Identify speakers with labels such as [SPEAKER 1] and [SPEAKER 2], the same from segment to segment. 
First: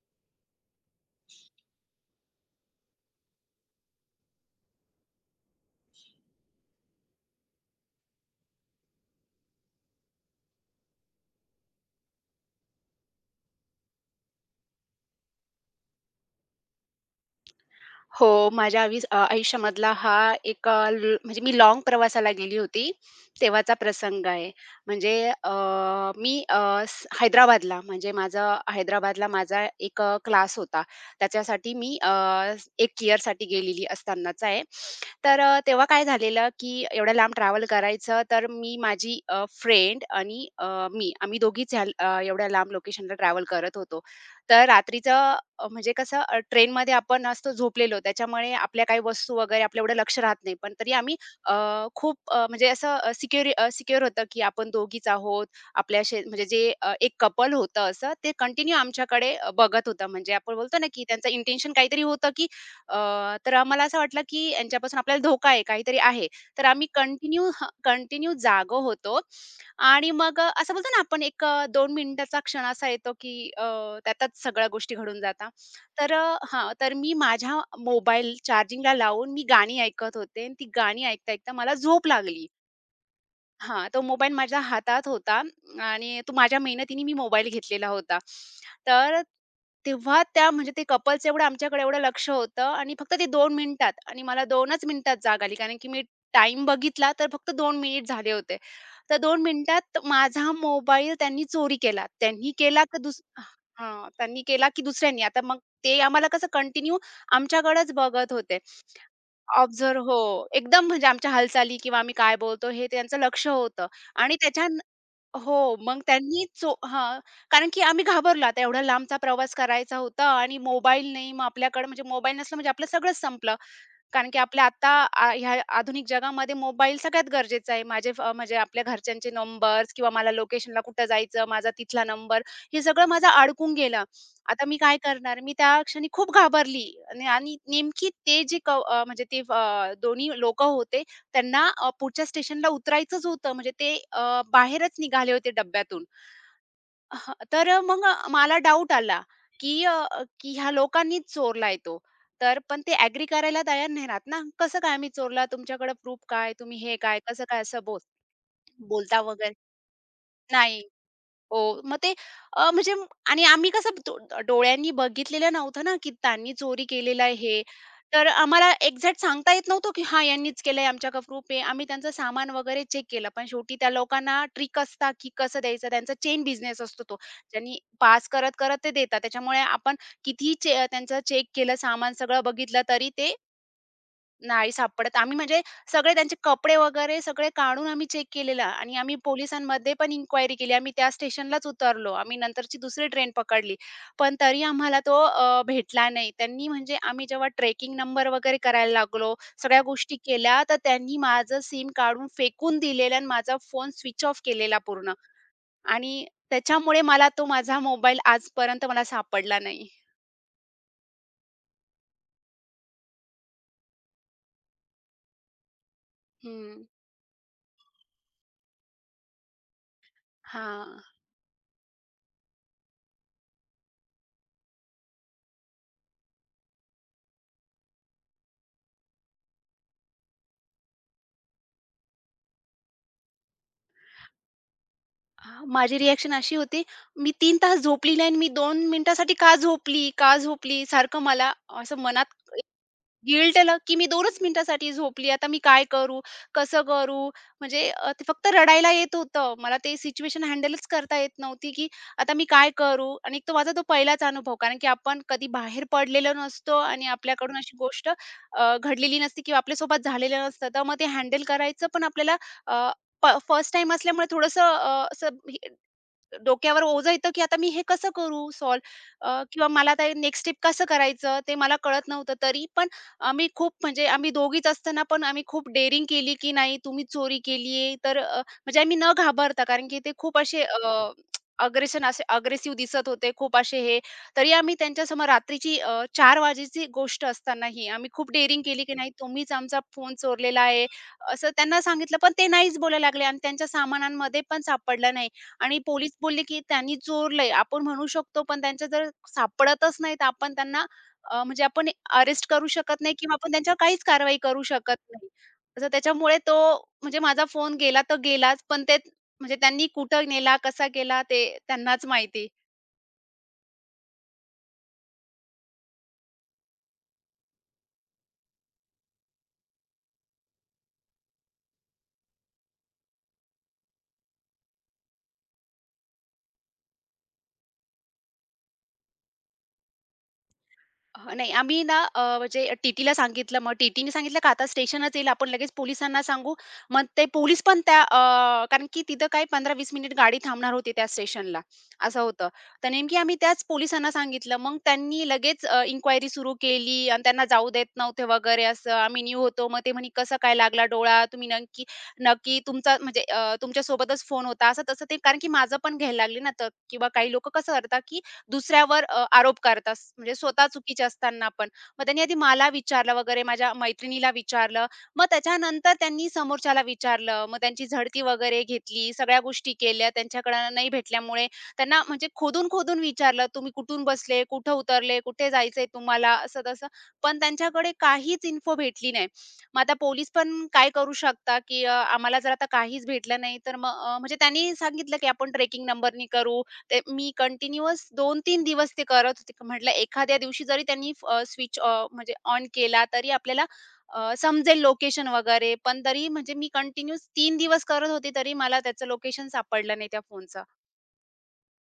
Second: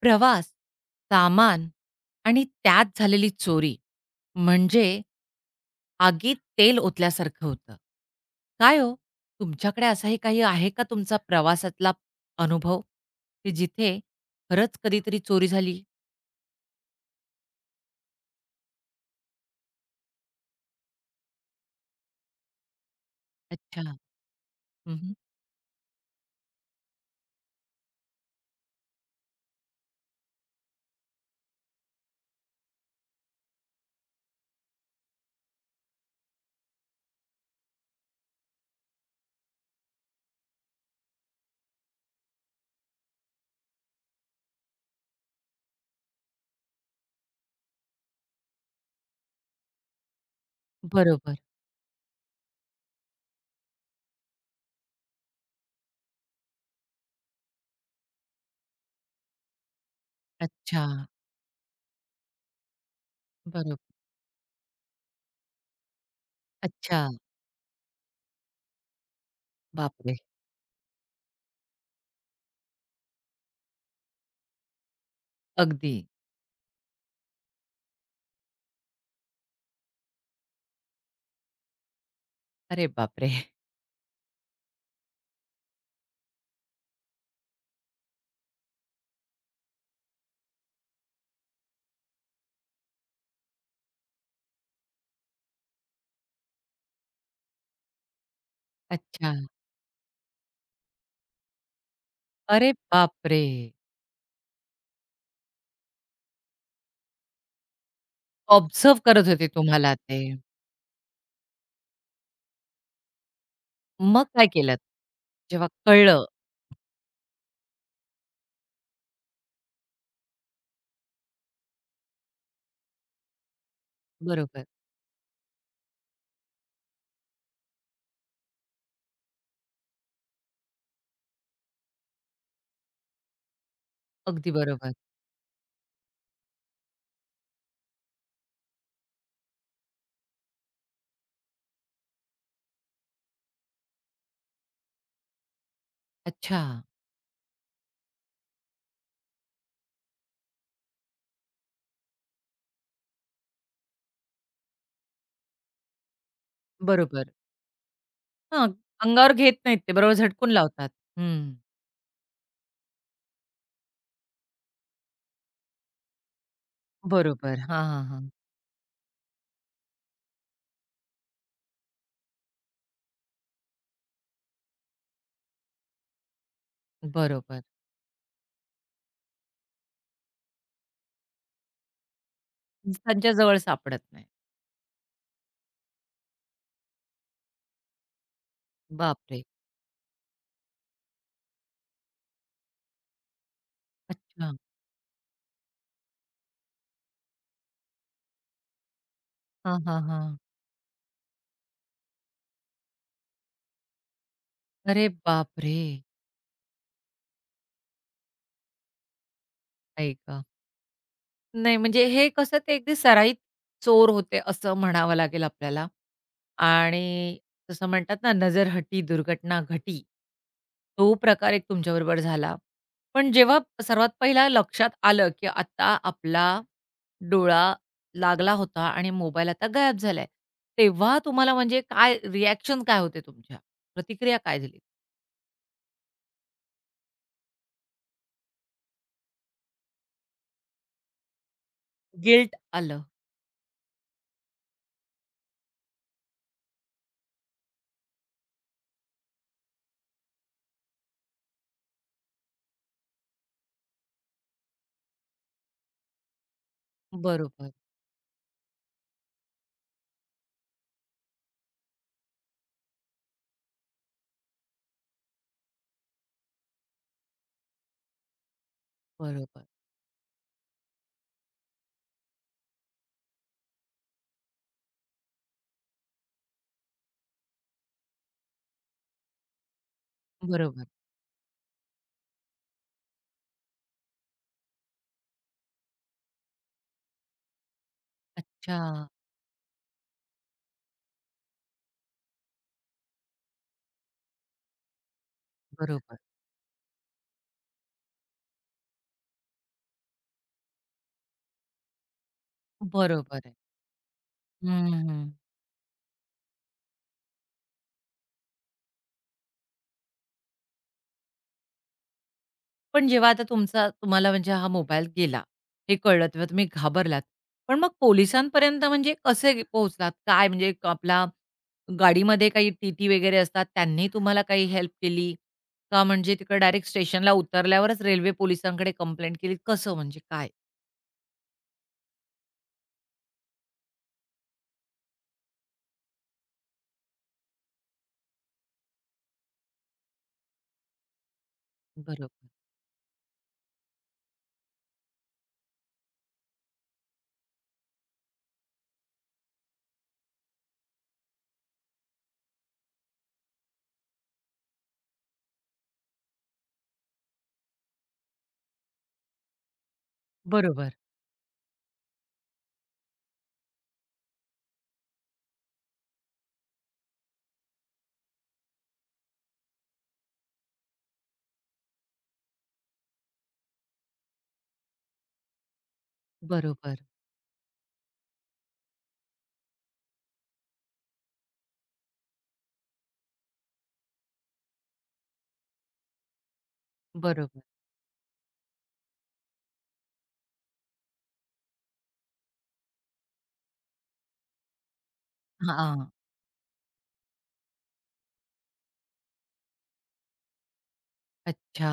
[SPEAKER 1] प्रवास, सामान आणि त्यात झालेली चोरी म्हणजे आगीत तेल ओतल्यासारखं होतं. काय हो, तुमच्याकडे असाही काही आहे का तुमचा प्रवासातला अनुभव, की जिथे खरंच कधीतरी चोरी झाली?
[SPEAKER 2] हो, माझ्या आयुष्यामधला हा एक अ, ल म्हणजे मी लाँग प्रवासाला गेली होती, तेव्हाचा
[SPEAKER 1] अच्छा.
[SPEAKER 2] प्रसंग आहे. म्हणजे
[SPEAKER 1] हं,
[SPEAKER 2] अ, मी अ, स हैदराबादला म्हणजे माझं हैदराबादला माझा एक क्लास होता. त्याच्यासाठी मी 1 इयरसाठी गेलेली असतानाचा आहे. तेव्हा काय झालेलं, की एवढ्या लांब ट्रॅव्हल करायचं, तर मी माझी फ्रेंड आणि मी आम्ही दोघीच ह्या एवढ्या लांब लोकेशनला ट्रॅव्हल करत होतो. तर रात्रीचं म्हणजे कसं ट्रेनमध्ये आपण असतो झोपलेलो, त्याच्यामुळे आपल्या काही वस्तू वगैरे आपलं एवढं लक्ष राहत नाही. पण तरी आम्ही
[SPEAKER 1] बरोबर.
[SPEAKER 2] अ, खूप म्हणजे असं सिक्युअर होतं, की आपण दोघीच आहोत. आपल्या शे म्हणजे जे एक कपल होतं असं, ते कंटिन्यू आमच्याकडे बघत होतं. म्हणजे आपण बोलतो
[SPEAKER 1] अच्छा.
[SPEAKER 2] ना, की त्यांचं इंटेन्शन काहीतरी होतं, अ, तर आम्हाला
[SPEAKER 1] बरोबर.
[SPEAKER 2] असं वाटलं, की यांच्यापासून आपल्याला धोका आहे, काहीतरी आहे. तर आम्ही
[SPEAKER 1] अच्छा.
[SPEAKER 2] कंटिन्यू कंटिन्यू जागं होतो आणि
[SPEAKER 1] बापरे!
[SPEAKER 2] मग असं बोलतो ना आपण एक 2 मिनिटाचा क्षण असा येतो, त्यातच सगळ्या गोष्टी घडून जातात.
[SPEAKER 1] अगदी.
[SPEAKER 2] तर मी माझ्या मोबाईल चार्जिंगला लावून मी गाणी ऐकत होते आणि ती गाणी ऐकता-ऐकता मला झोप लागली.
[SPEAKER 1] अरे बापरे!
[SPEAKER 2] हां, तो मोबाईल माझ्या हातात होता आणि तो माझ्या मेहनतीने मी मोबाईल घेतलेला होता. तर तेव्हा त्या म्हणजे ते कपल्स एवढं आमच्याकडे एवढं लक्ष होतं आणि फक्त ते 2 मिनिटात आणि मला 2च मिनिटात जाग आली. कारण की मी टाईम बघितला तर फक्त 2 मिनिट झाले होते. तर
[SPEAKER 1] अच्छा.
[SPEAKER 2] 2 मिनिटात माझा मोबाईल त्यांनी चोरी केला.
[SPEAKER 1] अरे बापरे!
[SPEAKER 2] त्यांनी केला की दुसऱ्यांनी. आता मग ते आम्हाला कसं कंटिन्यू आमच्याकडेच बघत होते.
[SPEAKER 1] ऑब्झर्व्ह करत होते तुम्हाला
[SPEAKER 2] ऑब्झर्व्ह
[SPEAKER 1] ते.
[SPEAKER 2] हो. एकदम म्हणजे आमच्या हालचाली किंवा आम्ही काय बोलतो हे त्यांचं लक्ष होतं
[SPEAKER 1] मग
[SPEAKER 2] आणि
[SPEAKER 1] काय केलंत? जेव्हा
[SPEAKER 2] हो, मग
[SPEAKER 1] कळलं
[SPEAKER 2] कारण की आम्ही घाबरलो आता एवढा लांबचा प्रवास करायचा होता आणि मोबाईल नाही. मग आपल्याकडे म्हणजे मोबाईल नसला म्हणजे आपलं सगळंच संपलं. कारण की आपल्या
[SPEAKER 1] बरोबर.
[SPEAKER 2] आता ह्या आधुनिक जगामध्ये मोबाईल सगळ्यात गरजेचा आहे. माझे फ म्हणजे आपल्या घरच्यांचे नंबर्स किंवा मला लोकेशनला कुठं जायचं, माझा तिथला नंबर, हे सगळं माझं अडकून गेलं.
[SPEAKER 1] अगदी
[SPEAKER 2] आता मी
[SPEAKER 1] बरोबर.
[SPEAKER 2] काय करणार? मी त्या क्षणी खूप घाबरली आणि आणि नेमकी ते जे क अ, म्हणजे ते अ, दोन्ही लोकं होते, त्यांना पुढच्या स्टेशनला उतरायचंच होतं. म्हणजे ते बाहेरच निघाले होते डब्यातून.
[SPEAKER 1] अच्छा.
[SPEAKER 2] मग मला डाउट आला, की ह्या लोकांनीच चोरलाय तो. तर पण ते ॲग्री करायला तयार नाही राहत ना. "कसं काय मी चोरला? तुमच्याकडे प्रूफ काय? तुम्ही हे काय?
[SPEAKER 1] बरोबर.
[SPEAKER 2] कसं काय?" असं बोल
[SPEAKER 1] हां,
[SPEAKER 2] बोलता
[SPEAKER 1] अंगावर
[SPEAKER 2] वगैरे.
[SPEAKER 1] घेत नाहीत ते. बरोबर झटकून
[SPEAKER 2] नाही.
[SPEAKER 1] लावतात. हं.
[SPEAKER 2] हो, मग ते अ, म्हणजे म- आणि आम्ही कसं डोळ्यांनी बघितलेलं नव्हतं ना, की त्यांनी चोरी केलेलं आहे
[SPEAKER 1] बरोबर.
[SPEAKER 2] हे.
[SPEAKER 1] हां, हां, हां.
[SPEAKER 2] तर आम्हाला एक्झॅक्ट सांगता येत नव्हतं, की हां, यांनीच केलंय, आमच्या ग्रुप आहे. आम्ही त्यांचं सामान वगैरे चेक केलं. पण शेवटी त्या लोकांना ट्रिक असता, की कसं द्यायचं. त्यांचा चेन बिझनेस असतो तो.
[SPEAKER 1] बरोबर.
[SPEAKER 2] ज्यांनी पास करत-करत ते देतात. त्याच्यामुळे आपण कितीही त्यांचं चेक केलं, सामान सगळं बघितलं, तरी
[SPEAKER 1] त्यांच्या
[SPEAKER 2] ते
[SPEAKER 1] जवळ सापडत नाही.
[SPEAKER 2] नाही सापडत. आम्ही म्हणजे सगळे त्यांचे कपडे वगैरे सगळे काढून आम्ही चेक केलेलं आणि आम्ही
[SPEAKER 1] बापरे!
[SPEAKER 2] पोलिसांमध्ये पण इन्क्वायरी केली. आम्ही त्या स्टेशनलाच उतरलो. आम्ही नंतरची दुसरी ट्रेन पकडली. पण
[SPEAKER 1] अच्छा.
[SPEAKER 2] तरी आम्हाला तो भेटला नाही. त्यांनी म्हणजे आम्ही जेव्हा ट्रॅकिंग नंबर वगैरे करायला लागलो,
[SPEAKER 1] हां,
[SPEAKER 2] सगळ्या
[SPEAKER 1] हां,
[SPEAKER 2] गोष्टी
[SPEAKER 1] हां.
[SPEAKER 2] केल्या, तर त्यांनी माझं सिम काढून फेकून दिलेलं आणि माझा फोन स्विच ऑफ केलेला
[SPEAKER 1] अरे
[SPEAKER 2] पूर्ण
[SPEAKER 1] बापरे!
[SPEAKER 2] आणि त्याच्यामुळे मला तो माझा मोबाईल आजपर्यंत मला सापडला नाही.
[SPEAKER 1] आई गं! नाही, म्हणजे हे कसं ते अगदी सराईत चोर होते असं म्हणावं लागेल आपल्याला.
[SPEAKER 2] हं.
[SPEAKER 1] आणि जसं म्हणतात ना, नजर हटी, दुर्घटना घटी.
[SPEAKER 2] हां.
[SPEAKER 1] तो प्रकार एक तुमच्याबरोबर झाला. पण जेव्हा सर्वात पहिला लक्षात आलं, की आता आपला डोळा लागला होता आणि मोबाईल आता गायब झालाय. तेव्हा म्हणजे काय रिएक्शन काय होते तुमच्या? प्रतिक्रिया काय दिली?
[SPEAKER 2] हां, माझी रिएक्शन अशी होती, मी 3 तास झोपली नाही आणि मी 2 मिनिटासाठी का झोपली? का झोपली? सारखं मला असं मनात
[SPEAKER 1] गिल्ट आलं.
[SPEAKER 2] गिल्ट आलं, की मी 2च मिनिटासाठी झोपली. आता मी काय करू? कसं करू? ते फक्त रडायला येत होतं. मला ते सिच्युएशन हँडलच करता येत नव्हती, की आता मी काय करू? आणि एक तर माझा तो पहिलाच अनुभव, कारण की आपण कधी बाहेर पडलेलो नसतो आणि आपल्याकडून
[SPEAKER 1] बरोबर,
[SPEAKER 2] अशी गोष्ट घडलेली नसते किंवा आपल्यासोबत झालेलं नसतं. तर मग ते हँडल करायचं पण आपल्याला अ, फर्स्ट टाईम असल्यामुळे थोडंसं डोक्यावर ओझं येतं, की आता मी हे कसं करू सॉल्व्ह?
[SPEAKER 1] बरोबर,
[SPEAKER 2] किंवा मला आता नेक्स्ट स्टेप कसं करायचं ते मला कळत नव्हतं. तरी पण आम्ही खूप म्हणजे आम्ही दोघीच असताना पण आम्ही खूप डेअरिंग केली, की नाही तुम्ही चोरी केलीये म्हणजे आम्ही न घाबरता कारण की ते खूप असे
[SPEAKER 1] बरोबर.
[SPEAKER 2] अ, अग्रेशन असे अग्रेसिव्ह दिसत होते, खूप असे हे. तरी आम्ही त्यांच्यासमोर रात्रीची 4 वाजेची गोष्ट असतानाही आम्ही खूप डेअरिंग
[SPEAKER 1] अच्छा.
[SPEAKER 2] केली, की नाही तुम्हीच आमचा फोन चोरलेला आहे, असं त्यांना सांगितलं. पण ते नाहीच बोलायला लागले आणि त्यांच्या सामानांमध्ये पण सापडलं नाही. आणि पोलीस
[SPEAKER 1] बरोबर,
[SPEAKER 2] बोलले, की त्यांनी चोरलंय आपण म्हणू शकतो, पण त्यांच्या जर सापडतच नाही, तर आपण त्यांना अ, म्हणजे आपण अरेस्ट करू शकत नाही किंवा
[SPEAKER 1] बरोबर
[SPEAKER 2] आपण
[SPEAKER 1] आहे.
[SPEAKER 2] त्यांच्यावर काहीच कारवाई करू शकत नाही.
[SPEAKER 1] हं,
[SPEAKER 2] तर त्याच्यामुळे तो म्हणजे माझा फोन गेला तर गेलाच, पण ते म्हणजे त्यांनी कुठं नेला, कसा केला ते त्यांनाच माहिती.
[SPEAKER 1] पण जेव्हा आता तुमचा तुम्हाला म्हणजे हा मोबाईल गेला, हे कळलं तेव्हा तुम्ही घाबरलात. पण मग पोलिसांपर्यंत म्हणजे कसे गे पोहोचलात? काय म्हणजे क- आपला गाडीमध्ये काही टी-टी वगैरे असतात त्यांनी तुम्हाला काही हेल्प केली? का म्हणजे तिकडे डायरेक्ट स्टेशनला उतरल्यावरच रेल्वे पोलिसांकडे कंप्लेंट केली? कसं म्हणजे काय?
[SPEAKER 2] नाही आम्ही ना अ, म्हणजे टी-टीला सांगितलं. मग टी सांगितलं का आता स्टेशनच येईल आपण लगेच पोलिसांना सांगू. मग ते पोलीस पण कारण की तिथं काय 15-20 मिनिट गाडी थांबणार होती त्या स्टेशनला, असं होतं.
[SPEAKER 1] बरोबर.
[SPEAKER 2] तर नेमकी आम्ही त्याच पोलिसांना सांगितलं. मग त्यांनी लगेच इन्क्वायरी सुरू केली आणि त्यांना जाऊ देत नव्हते वगैरे असं. आम्ही न्यू होतो. मग ते म्हणे, "कसा काय लागला डोळा? तुम्ही नक्की नक्की तुमचा तुमच्यासोबतच फोन होता." असं तसं ते कारण की माझं पण घ्यायला लागले ना, तर किंवा काही लोकं कसं करतात की दुसऱ्यावर आरोप करतात. म्हणजे स्वतः
[SPEAKER 1] बरोबर,
[SPEAKER 2] चुकीचे असताना पण. मग त्यांनी आधी मला विचारलं वगैरे, माझ्या मैत्रिणीला विचारलं. मग त्याच्यानंतर त्यांनी समोरच्याला विचारलं. मग त्यांची झडती वगैरे घेतली, सगळ्या गोष्टी केल्या. त्यांच्याकडनं नाही भेटल्यामुळे त्यांना म्हणजे खोदून-खोदून विचारलं, "तुम्ही कुठून बसले? कुठं उतरले? कुठे जायचंय तुम्हाला?" असं-तसं.
[SPEAKER 1] बरोबर,
[SPEAKER 2] पण त्यांच्याकडे काहीच इन्फो भेटली नाही. मग आता पोलीस पण काय करू शकता, आम्हाला जर आता काहीच भेटलं नाही, तर मग अ, म्हणजे त्यांनी सांगितलं, की "आपण ट्रेकिंग नंबरनी करू ते मी
[SPEAKER 1] बरोबर.
[SPEAKER 2] कंटिन्युअस 2-3 दिवस ते करत होते. म्हटलं एखाद्या दिवशी जरी त्यांनी अ, स्विच अ, म्हणजे ऑन केला तरी आपल्याला समजेल लोकेशन वगैरे. पण
[SPEAKER 1] हां.
[SPEAKER 2] तरी म्हणजे मी कंटिन्युअस 3 दिवस करत होते, तरी मला त्याचं लोकेशन सापडलं नाही त्या फोनचं.
[SPEAKER 1] अच्छा.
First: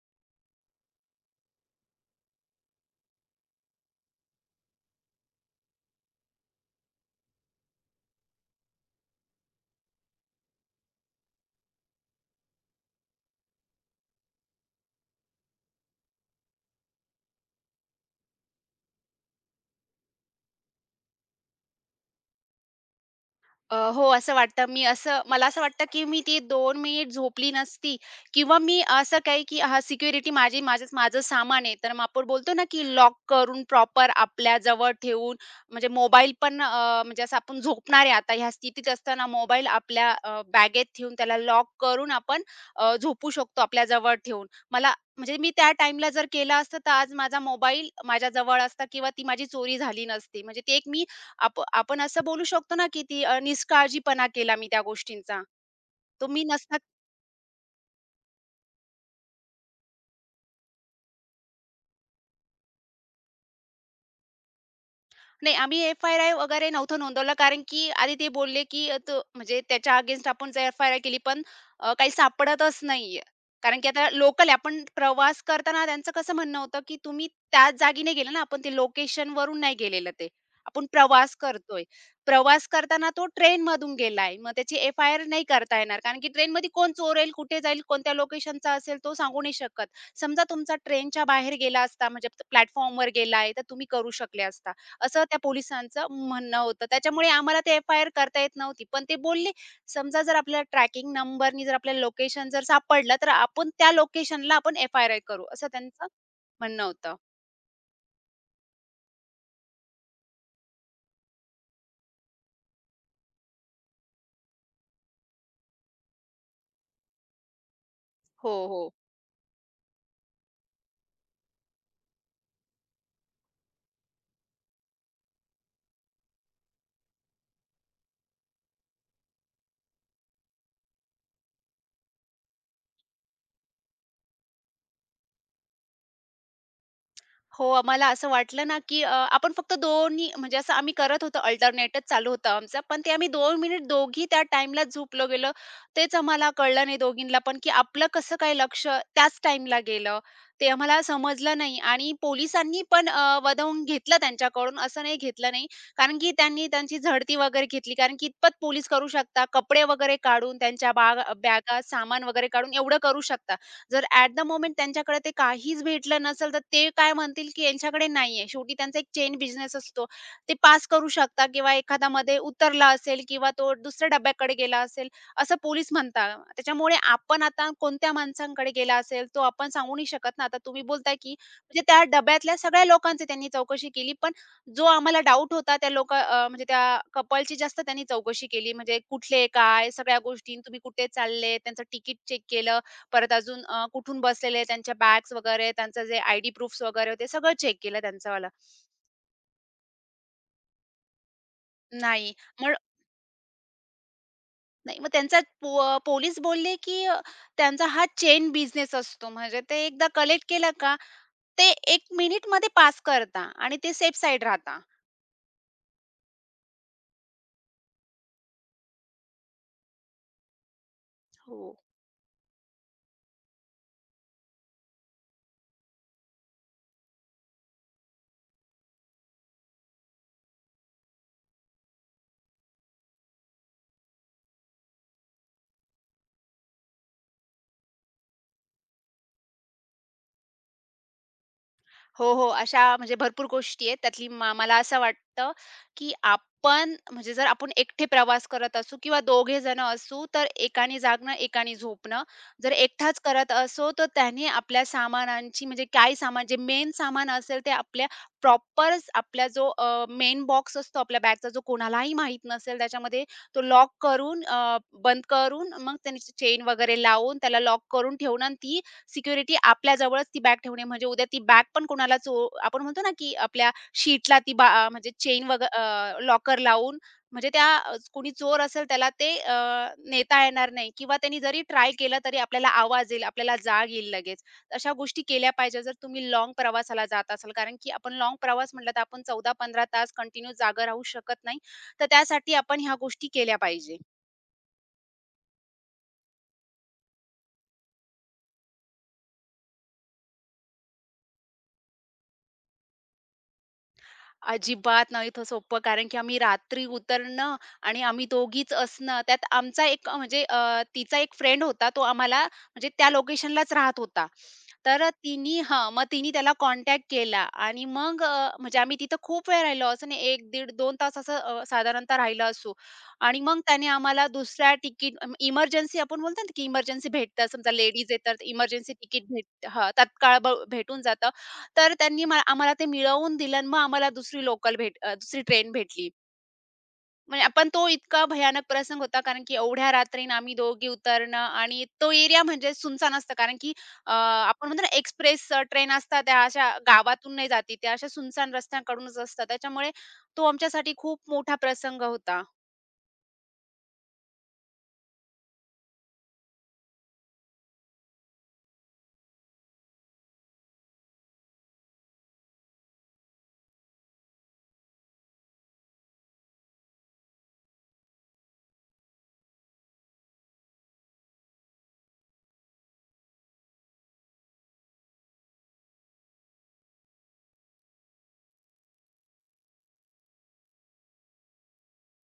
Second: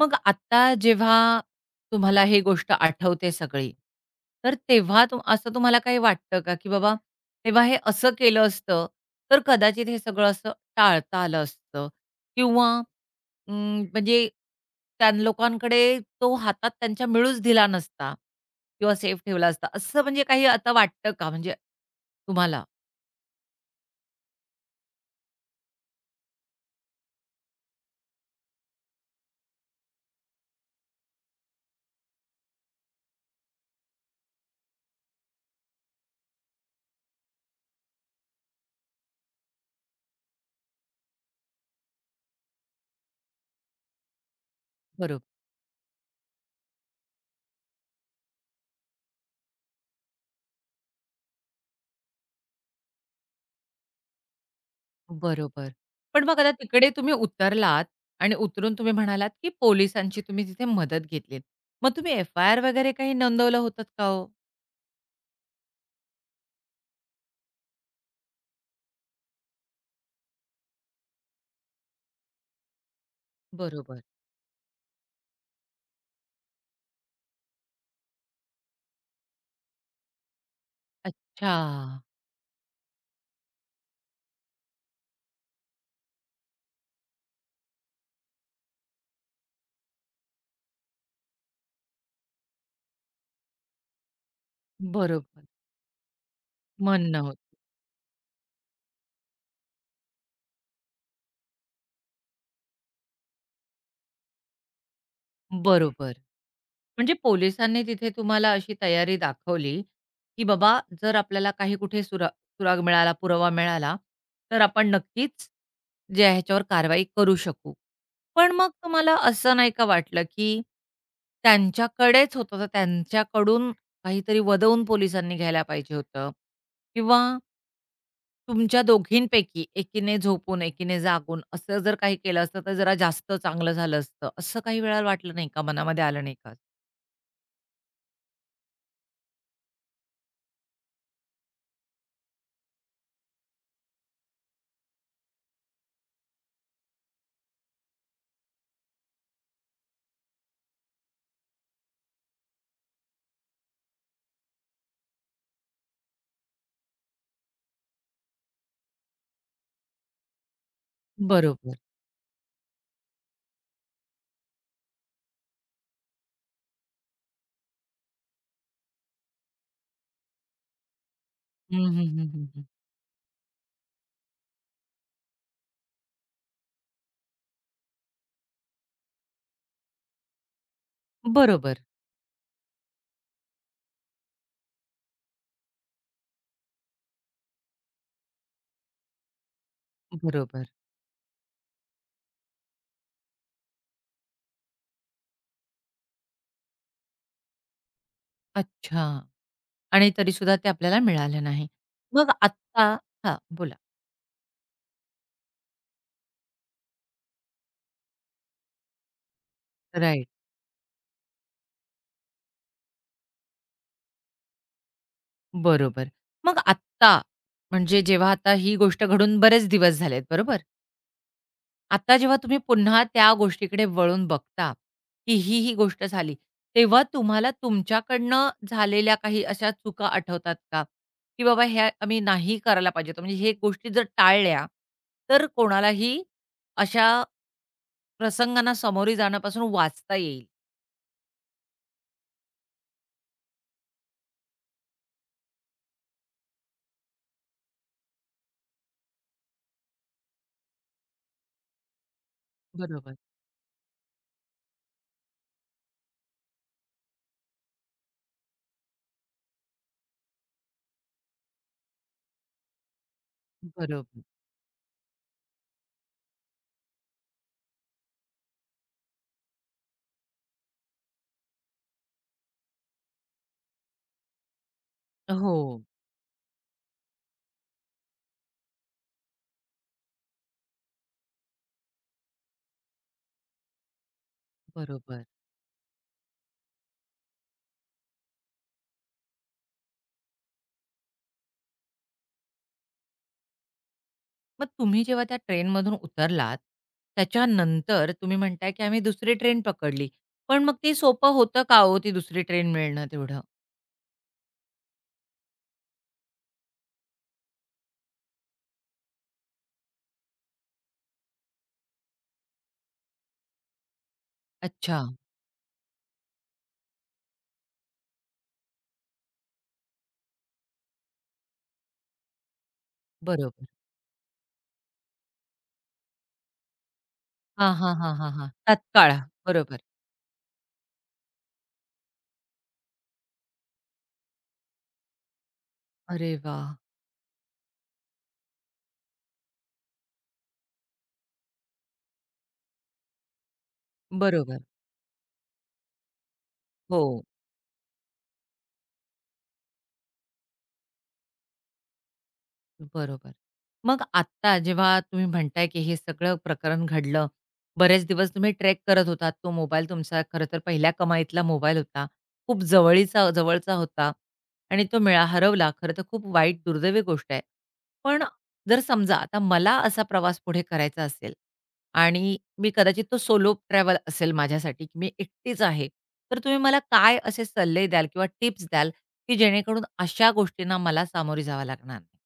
[SPEAKER 1] मग आता जेव्हा तुम्हाला ही गोष्ट आठवते सगळी, तर तेव्हा असं तुम्हाला काही वाटतं का, की बाबा तेव्हा हे असं केलं असतं, तर कदाचित हे सगळं असं टाळता आलं असतं किंवा अं, म्हणजे त्या लोकांकडे तो हातात त्यांच्या मिळूच दिला नसता किंवा सेफ ठेवला असता, असं म्हणजे काही आता वाटतं का म्हणजे तुम्हाला?
[SPEAKER 2] हो, असं वाटतं. मी असं मला असं वाटतं, की मी ती दोन मिनिट झोपली नसती किंवा मी असं काही, की हा सिक्युरिटी माझंच माझं सामान आहे. तर मग आपण बोलतो ना, की लॉक करून प्रॉपर आपल्या जवळ ठेवून म्हणजे असं आपण झोपणार आहे आता ह्या स्थितीत असताना मोबाईल आपल्या बॅगेत ठेवून त्याला लॉक करून आपण झोपू शकतो आपल्या जवळ ठेवून. मला म्हणजे मी त्या टाईमला जर केलं असतं, तर आज माझा मोबाईल माझ्या जवळ असता किंवा ती माझी चोरी झाली नसती. म्हणजे ती एक मी आपण असं बोलू शकतो ना, की ती निष्काळजीपणा केला मी त्या गोष्टींचा.
[SPEAKER 1] बरोबर. पण
[SPEAKER 2] तो
[SPEAKER 1] मग
[SPEAKER 2] मी
[SPEAKER 1] आता
[SPEAKER 2] नसता
[SPEAKER 1] तिकडे तुम्ही उतरलात आणि उतरून तुम्ही म्हणालात, की पोलिसांची तुम्ही तिथे मदत घेतलीत. मग तुम्ही एफ-आय-आर वगैरे काही नोंदवलं होतात का ओ?
[SPEAKER 2] नाही, आम्ही एफ-आय-आर वगैरे नव्हतं नोंदवलं कारण की आधी ते बोलले, की अ, तो म्हणजे त्याच्या अगेन्स्ट आपण जर एफ-आय-आर केली पण काही सापडतच नाहीये. कारण की
[SPEAKER 1] बरोबर.
[SPEAKER 2] आता लोकल आहे. आपण प्रवास करताना त्यांचं कसं म्हणणं होतं, की तुम्ही त्याच जागी नाही गेले ना, आपण ते लोकेशनवरून नाही गेलेलं ते. आपण प्रवास
[SPEAKER 1] अच्छा.
[SPEAKER 2] करतोय. प्रवास करताना तो ट्रेनमधून गेलाय. मग त्याची एफ-आय-आर नाही करता येणार कारण की ट्रेनमध्ये कोण चोरेल, कुठे जाईल, कोणत्या लोकेशनचा असेल तो सांगू नाही शकत. समजा तुमचा ट्रेनच्या बाहेर गेला असता म्हणजे प्लॅटफॉर्मवर गेलाय, तर तुम्ही करू शकले असता. असं त्या
[SPEAKER 1] बरोबर.
[SPEAKER 2] पोलिसांचं म्हणणं होतं.
[SPEAKER 1] म्हणणं
[SPEAKER 2] त्याच्यामुळे
[SPEAKER 1] होतं.
[SPEAKER 2] आम्हाला ते एफ-आय-आर करता येत नव्हती. पण ते बोलले, समजा जर आपल्याला ट्रॅकिंग नंबरनी जर आपल्याला लोकेशन जर सापडलं, तर आपण त्या लोकेशनला आपण एफ-आय-आर करू, असं त्यांचं
[SPEAKER 1] बरोबर.
[SPEAKER 2] म्हणणं
[SPEAKER 1] म्हणजे
[SPEAKER 2] होतं.
[SPEAKER 1] पोलिसांनी तिथे तुम्हाला अशी तयारी दाखवली, की बाबा जर आपल्याला काही कुठे सुराग मिळाला, पुरावा मिळाला, तर आपण नक्कीच जे ह्याच्यावर कारवाई करू शकू.
[SPEAKER 2] हो,
[SPEAKER 1] पण मग
[SPEAKER 2] हो.
[SPEAKER 1] तुम्हाला असं नाही का वाटलं, की त्यांच्याकडेच होतं, तर त्यांच्याकडून काहीतरी वदवून पोलिसांनी घ्यायला पाहिजे होतं? किंवा तुमच्या दोघींपैकी एकीने झोपून, एकीने जागून असं जर काही केलं असतं, तर जरा जास्त चांगलं झालं असतं, असं काही वेळा वाटलं नाही का? मनामध्ये आलं नाही का?
[SPEAKER 2] हो, आम्हाला असं वाटलं ना, आपण फक्त दोन्ही म्हणजे असं आम्ही करत होतो, अल्टरनेटच चालू होतं आमचं. पण ते आम्ही 2 मिनिट दोघी त्या टाईमला झोपलो गेलो. तेच आम्हाला कळलं नाही दोघींना पण, की आपलं कसं काय लक्ष त्याच टाईमला गेलं, ते आम्हाला समजलं नाही. आणि पोलिसांनी पण वधावून घेतलं त्यांच्याकडून, असं नाही घेतलं नाही. कारण की त्यांनी त्यांची झडती वगैरे घेतली. कारण कितपत पोलीस करू शकता, कपडे वगैरे काढून त्यांच्या बागा
[SPEAKER 1] बरोबर.
[SPEAKER 2] बॅगा, सामान वगैरे काढून एवढं करू शकता. जर ॲट द मोमेंट त्यांच्याकडे ते काहीच भेटलं नसेल, तर ते काय म्हणतील, की यांच्याकडे नाहीये. शेवटी त्यांचा एक चेन बिझनेस असतो. ते पास करू शकता किंवा
[SPEAKER 1] हं, हं,
[SPEAKER 2] एखादा
[SPEAKER 1] हं,
[SPEAKER 2] मध्ये
[SPEAKER 1] हं, हं.
[SPEAKER 2] उतरला असेल किंवा तो दुसऱ्या डब्याकडे गेला असेल, असं पोलीस म्हणता. त्याच्यामुळे आपण आता कोणत्या माणसांकडे गेला असेल, तो आपण सांगू नाही शकत ना. आता तुम्ही बोलताय, की
[SPEAKER 1] बरोबर,
[SPEAKER 2] म्हणजे त्या डब्यातल्या सगळ्या लोकांची त्यांनी चौकशी केली, पण जो आम्हाला डाऊट होता त्या लोक अ, म्हणजे त्या कपलची जास्त त्यांनी चौकशी केली. म्हणजे कुठले, काय सगळ्या गोष्टी,
[SPEAKER 1] बरोबर.
[SPEAKER 2] तुम्ही कुठे चालले, त्यांचं तिकीट चेक केलं. परत अजून कुठून बसलेले, त्यांच्या बॅग्स वगैरे, त्यांचं जे आयडी प्रूफ्स वगैरे होते, सगळं चेक केलं त्यांचंवालं.
[SPEAKER 1] अच्छा आणि तरीसुद्धा ते आपल्याला मिळालं नाही. मग
[SPEAKER 2] नाही. मग
[SPEAKER 1] आत्ता हां, बोला.
[SPEAKER 2] नाही, मग त्यांचा पोलीस बोलले, त्यांचा हा चेन बिझनेस असतो. म्हणजे ते एकदा
[SPEAKER 1] राईट.
[SPEAKER 2] कलेक्ट केलं का, ते 1 मिनिटमध्ये पास करता आणि ते सेफ साईड राहता.
[SPEAKER 1] बरोबर. मग आत्ता, म्हणजे जेव्हा आता ही गोष्ट घडून बरेच दिवस झालेत, बरोबर?
[SPEAKER 2] हो.
[SPEAKER 1] आता जेव्हा तुम्ही पुन्हा त्या गोष्टीकडे वळून बघता, की ही गोष्ट झाली, तेव्हा तुम्हाला तुमच्याकडनं झालेल्या काही अशा चुका आठवतात का? की बाबा ह्या आम्ही नाही करायला पाहिजे होतं. म्हणजे हे गोष्टी जर टाळल्या, तर कोणालाही अशा प्रसंगांना सामोरे जाण्यापासून वाचता येईल.
[SPEAKER 2] हो, हो. अशा म्हणजे भरपूर गोष्टी आहेत. त्यातली मला असं वाटतं, की आपण म्हणजे जर आपण एकटे प्रवास करत असू किंवा दोघे जण असू, तर एकाने जागणं, एकाने झोपणं. जर
[SPEAKER 1] बरोबर,
[SPEAKER 2] एकटाच करत असू, तर त्याने आपल्या सामानांची म्हणजे काय सामान जे मेन सामान असेल, ते आपल्या प्रॉपर आपला जो मेन बॉक्स असतो आपल्या बॅगचा, जो कोणालाही माहीत नसेल, त्याच्यामध्ये तो लॉक
[SPEAKER 1] बरोबर.
[SPEAKER 2] करून, अ, बंद करून, मग त्याची चेन वगैरे लावून त्याला लॉक करून ठेवणं आणि ती सिक्युरिटी आपल्याजवळच ती बॅग ठेवणे म्हणजे उद्या ती बॅग पण कोणाला चो आपण म्हणतो ना, की आपल्या शीटला ती बा अ, म्हणजे चेन
[SPEAKER 1] हो,
[SPEAKER 2] वग लॉकर लावून म्हणजे त्या कोणी चोर असेल त्याला ते नेता येणार नाही किंवा त्यांनी जरी ट्राय केलं तरी आपल्याला आवाज येईल, आपल्याला जाग येईल लगेच. अशा गोष्टी
[SPEAKER 1] बरोबर.
[SPEAKER 2] केल्या पाहिजे जर तुम्ही लाँग प्रवासाला जात असाल. कारण की आपण लाँग प्रवास म्हटलं तर आपण 14-15 तास कंटिन्यू जागा राहू शकत नाही. तर त्यासाठी आपण ह्या गोष्टी केल्या पाहिजे.
[SPEAKER 1] मग तुम्ही जेव्हा त्या ट्रेनमधून उतरलात, त्याच्यानंतर तुम्ही म्हणताय, की आम्ही दुसरी ट्रेन पकडली. पण मग ते सोपं होतं का हो ती दुसरी ट्रेन मिळणं तेवढं?
[SPEAKER 2] अजिबात नाही इथं सोपं. कारण की आम्ही रात्री उतरणं आणि आम्ही दोघीच असणं, त्यात आमचा एक तिचा एक फ्रेंड होता. तो आम्हाला म्हणजे त्या लोकेशनलाच राहत होता.
[SPEAKER 1] अच्छा,
[SPEAKER 2] तर अ, तिनी हां, मग तिनी त्याला कॉन्टॅक्ट केला आणि मग अ, म्हणजे आम्ही तिथं खूप वेळ राहिलो. असं नाही 1 दीड 2 तास असं साधारणतः राहिलं असू आणि मग
[SPEAKER 1] बरोबर.
[SPEAKER 2] त्याने आम्हाला इमर्जन्सी आपण बोलतो ना, की इमर्जन्सी भेटतं. समजा
[SPEAKER 1] हां, हां,
[SPEAKER 2] लेडीज
[SPEAKER 1] हां,
[SPEAKER 2] आहे,
[SPEAKER 1] हां,
[SPEAKER 2] तर
[SPEAKER 1] हां.
[SPEAKER 2] इमर्जन्सी
[SPEAKER 1] तात्काळ.
[SPEAKER 2] तिकीट भेट
[SPEAKER 1] बरोबर.
[SPEAKER 2] हां, तात्काळ भेटून जातं. तर त्यांनी मला आम्हाला ते मिळवून दिलं आणि मग आम्हाला दुसरी ट्रेन भेटली.
[SPEAKER 1] अरे वाह!
[SPEAKER 2] म्हणजे पण तो इतका भयानक प्रसंग होता कारण की एवढ्या रात्रीनं आम्ही दोघी उतरणं आणि तो एरिया म्हणजे सुनसान असतं कारण की
[SPEAKER 1] बरोबर.
[SPEAKER 2] आपण म्हणतो ना एक्सप्रेस ट्रेन असतात त्या अशा
[SPEAKER 1] हो.
[SPEAKER 2] गावातून नाही जाती त्या अशा सुनसान रस्त्यांकडूनच असतात त्याच्यामुळे तो आमच्यासाठी खूप मोठा प्रसंग होता.
[SPEAKER 1] बरोबर. मग आत्ता जेव्हा तुम्ही म्हणताय, की हे सगळं प्रकरण घडलं, बरेच दिवस तुम्ही ट्रेक करत होता, तो मोबाईल तुमचा खरं तर पहिल्या कमाईतला मोबाईल होता. खूप जवळचा होता आणि तो हरवला. खरं तर खूप वाईट दुर्दैवी गोष्ट आहे. पण जर समजा आता मला असा प्रवास पुढे करायचा असेल आणि मी कदाचित तो सोलो ट्रॅव्हल असेल माझ्यासाठी, की मी एकटीच आहे. तर तुम्ही मला काय असे सल्ले द्याल किंवा टिप्स द्याल, की जेणेकरून अशा गोष्टींना मला सामोरे जावं लागणार नाही?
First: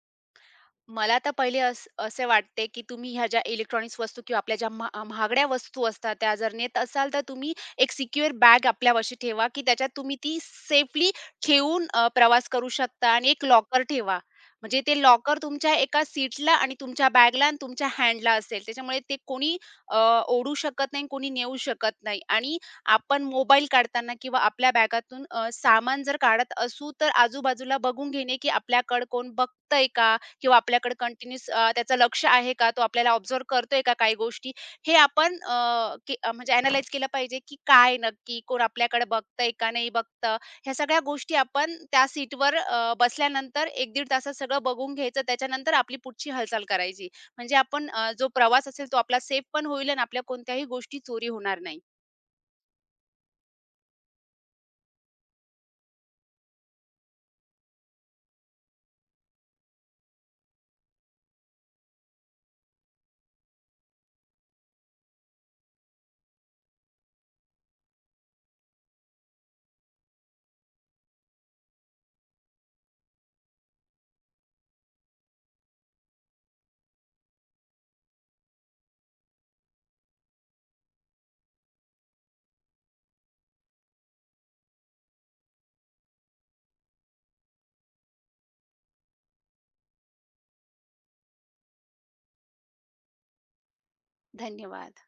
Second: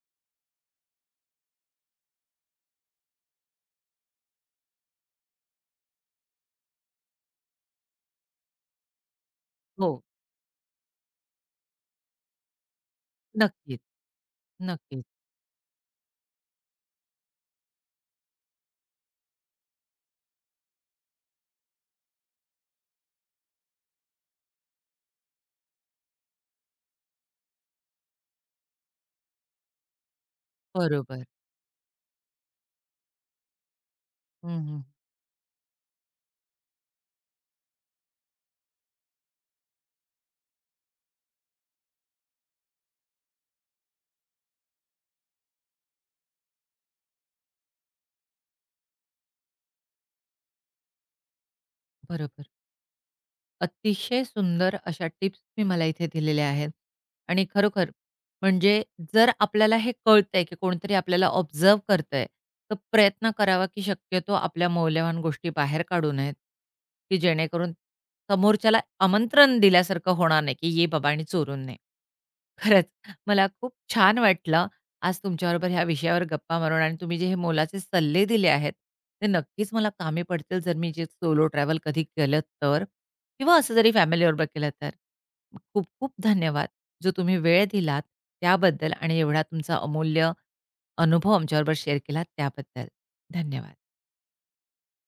[SPEAKER 2] मला तर पहिले असे वाटते, की तुम्ही ह्या ज्या इलेक्ट्रॉनिक्स वस्तू किंवा आपल्या ज्या महागड्या वस्तू असतात, त्या जर नेत असाल, तर तुम्ही एक सिक्युअर बॅग आपल्यापाशी ठेवा, की त्याच्यात
[SPEAKER 1] हो.
[SPEAKER 2] तुम्ही ती सेफली ठेवून प्रवास करू शकता आणि एक
[SPEAKER 1] नक्कीच,
[SPEAKER 2] लॉकर ठेवा. म्हणजे ते
[SPEAKER 1] नक्कीच.
[SPEAKER 2] लॉकर तुमच्या एका सीटला आणि तुमच्या बॅगला आणि तुमच्या हँडला असेल. त्याच्यामुळे ते कोणी अ, ओढू शकत नाही, कोणी नेऊ शकत नाही आणि आपण मोबाईल काढताना किंवा आपल्या बॅगातून सामान जर काढत असू, तर आजूबाजूला बघून घेणे, की आपल्याकडे कोण बघतंय का? किंवा आपल्याकडे
[SPEAKER 1] बरोबर.
[SPEAKER 2] कंटिन्यूअस त्याचं लक्ष आहे का? तो आपल्याला ऑब्झर्व्ह करतोय का काही गोष्टी?
[SPEAKER 1] हं, हं.
[SPEAKER 2] हे आपण अ, की म्हणजे अॅनलाईज केलं पाहिजे, की काय नक्की कोण आपल्याकडे बघतंय का नाही बघतं? ह्या सगळ्या गोष्टी आपण त्या सीटवर बसल्यानंतर 1-1.5 तासात सगळं बघून घ्यायचं. त्याच्यानंतर आपली पुढची हालचाल करायची. म्हणजे आपण जो प्रवास असेल तो आपला सेफ पण होईल आणि आपल्या कोणत्याही गोष्टी चोरी होणार नाही.
[SPEAKER 1] बरोबर. अतिशय सुंदर अशा टिप्स तुम्ही मला इथे दिलेल्या आहेत. आणि खरोखर म्हणजे जर आपल्याला हे कळतंय, की कोणतरी आपल्याला ऑब्झर्व्ह करतंय, तर प्रयत्न करावा, की शक्यतो आपल्या मौल्यवान गोष्टी बाहेर काढू नयेत, की जेणेकरून समोरच्याला आमंत्रण दिल्यासारखं होणार नाही, की "ये बाबा आणि चोरून ने." खरंच मला खूप छान वाटलं आज तुमच्याबरोबर ह्या विषयावर गप्पा मारून आणि तुम्ही जे हे मोलाचे सल्ले दिले आहेत, ते नक्कीच मला कामी पडतील जर मी जे सोलो ट्रॅव्हल कधी केलं तर. किंवा असं जरी फॅमिलीबरोबर केलं तर. खूप खूप धन्यवाद. जो तुम्ही वेळ दिलात त्याबद्दल आणि एवढा तुमचा अमूल्य अनुभव आमच्याबरोबर शेअर केलात त्याबद्दल. धन्यवाद.
[SPEAKER 2] धन्यवाद.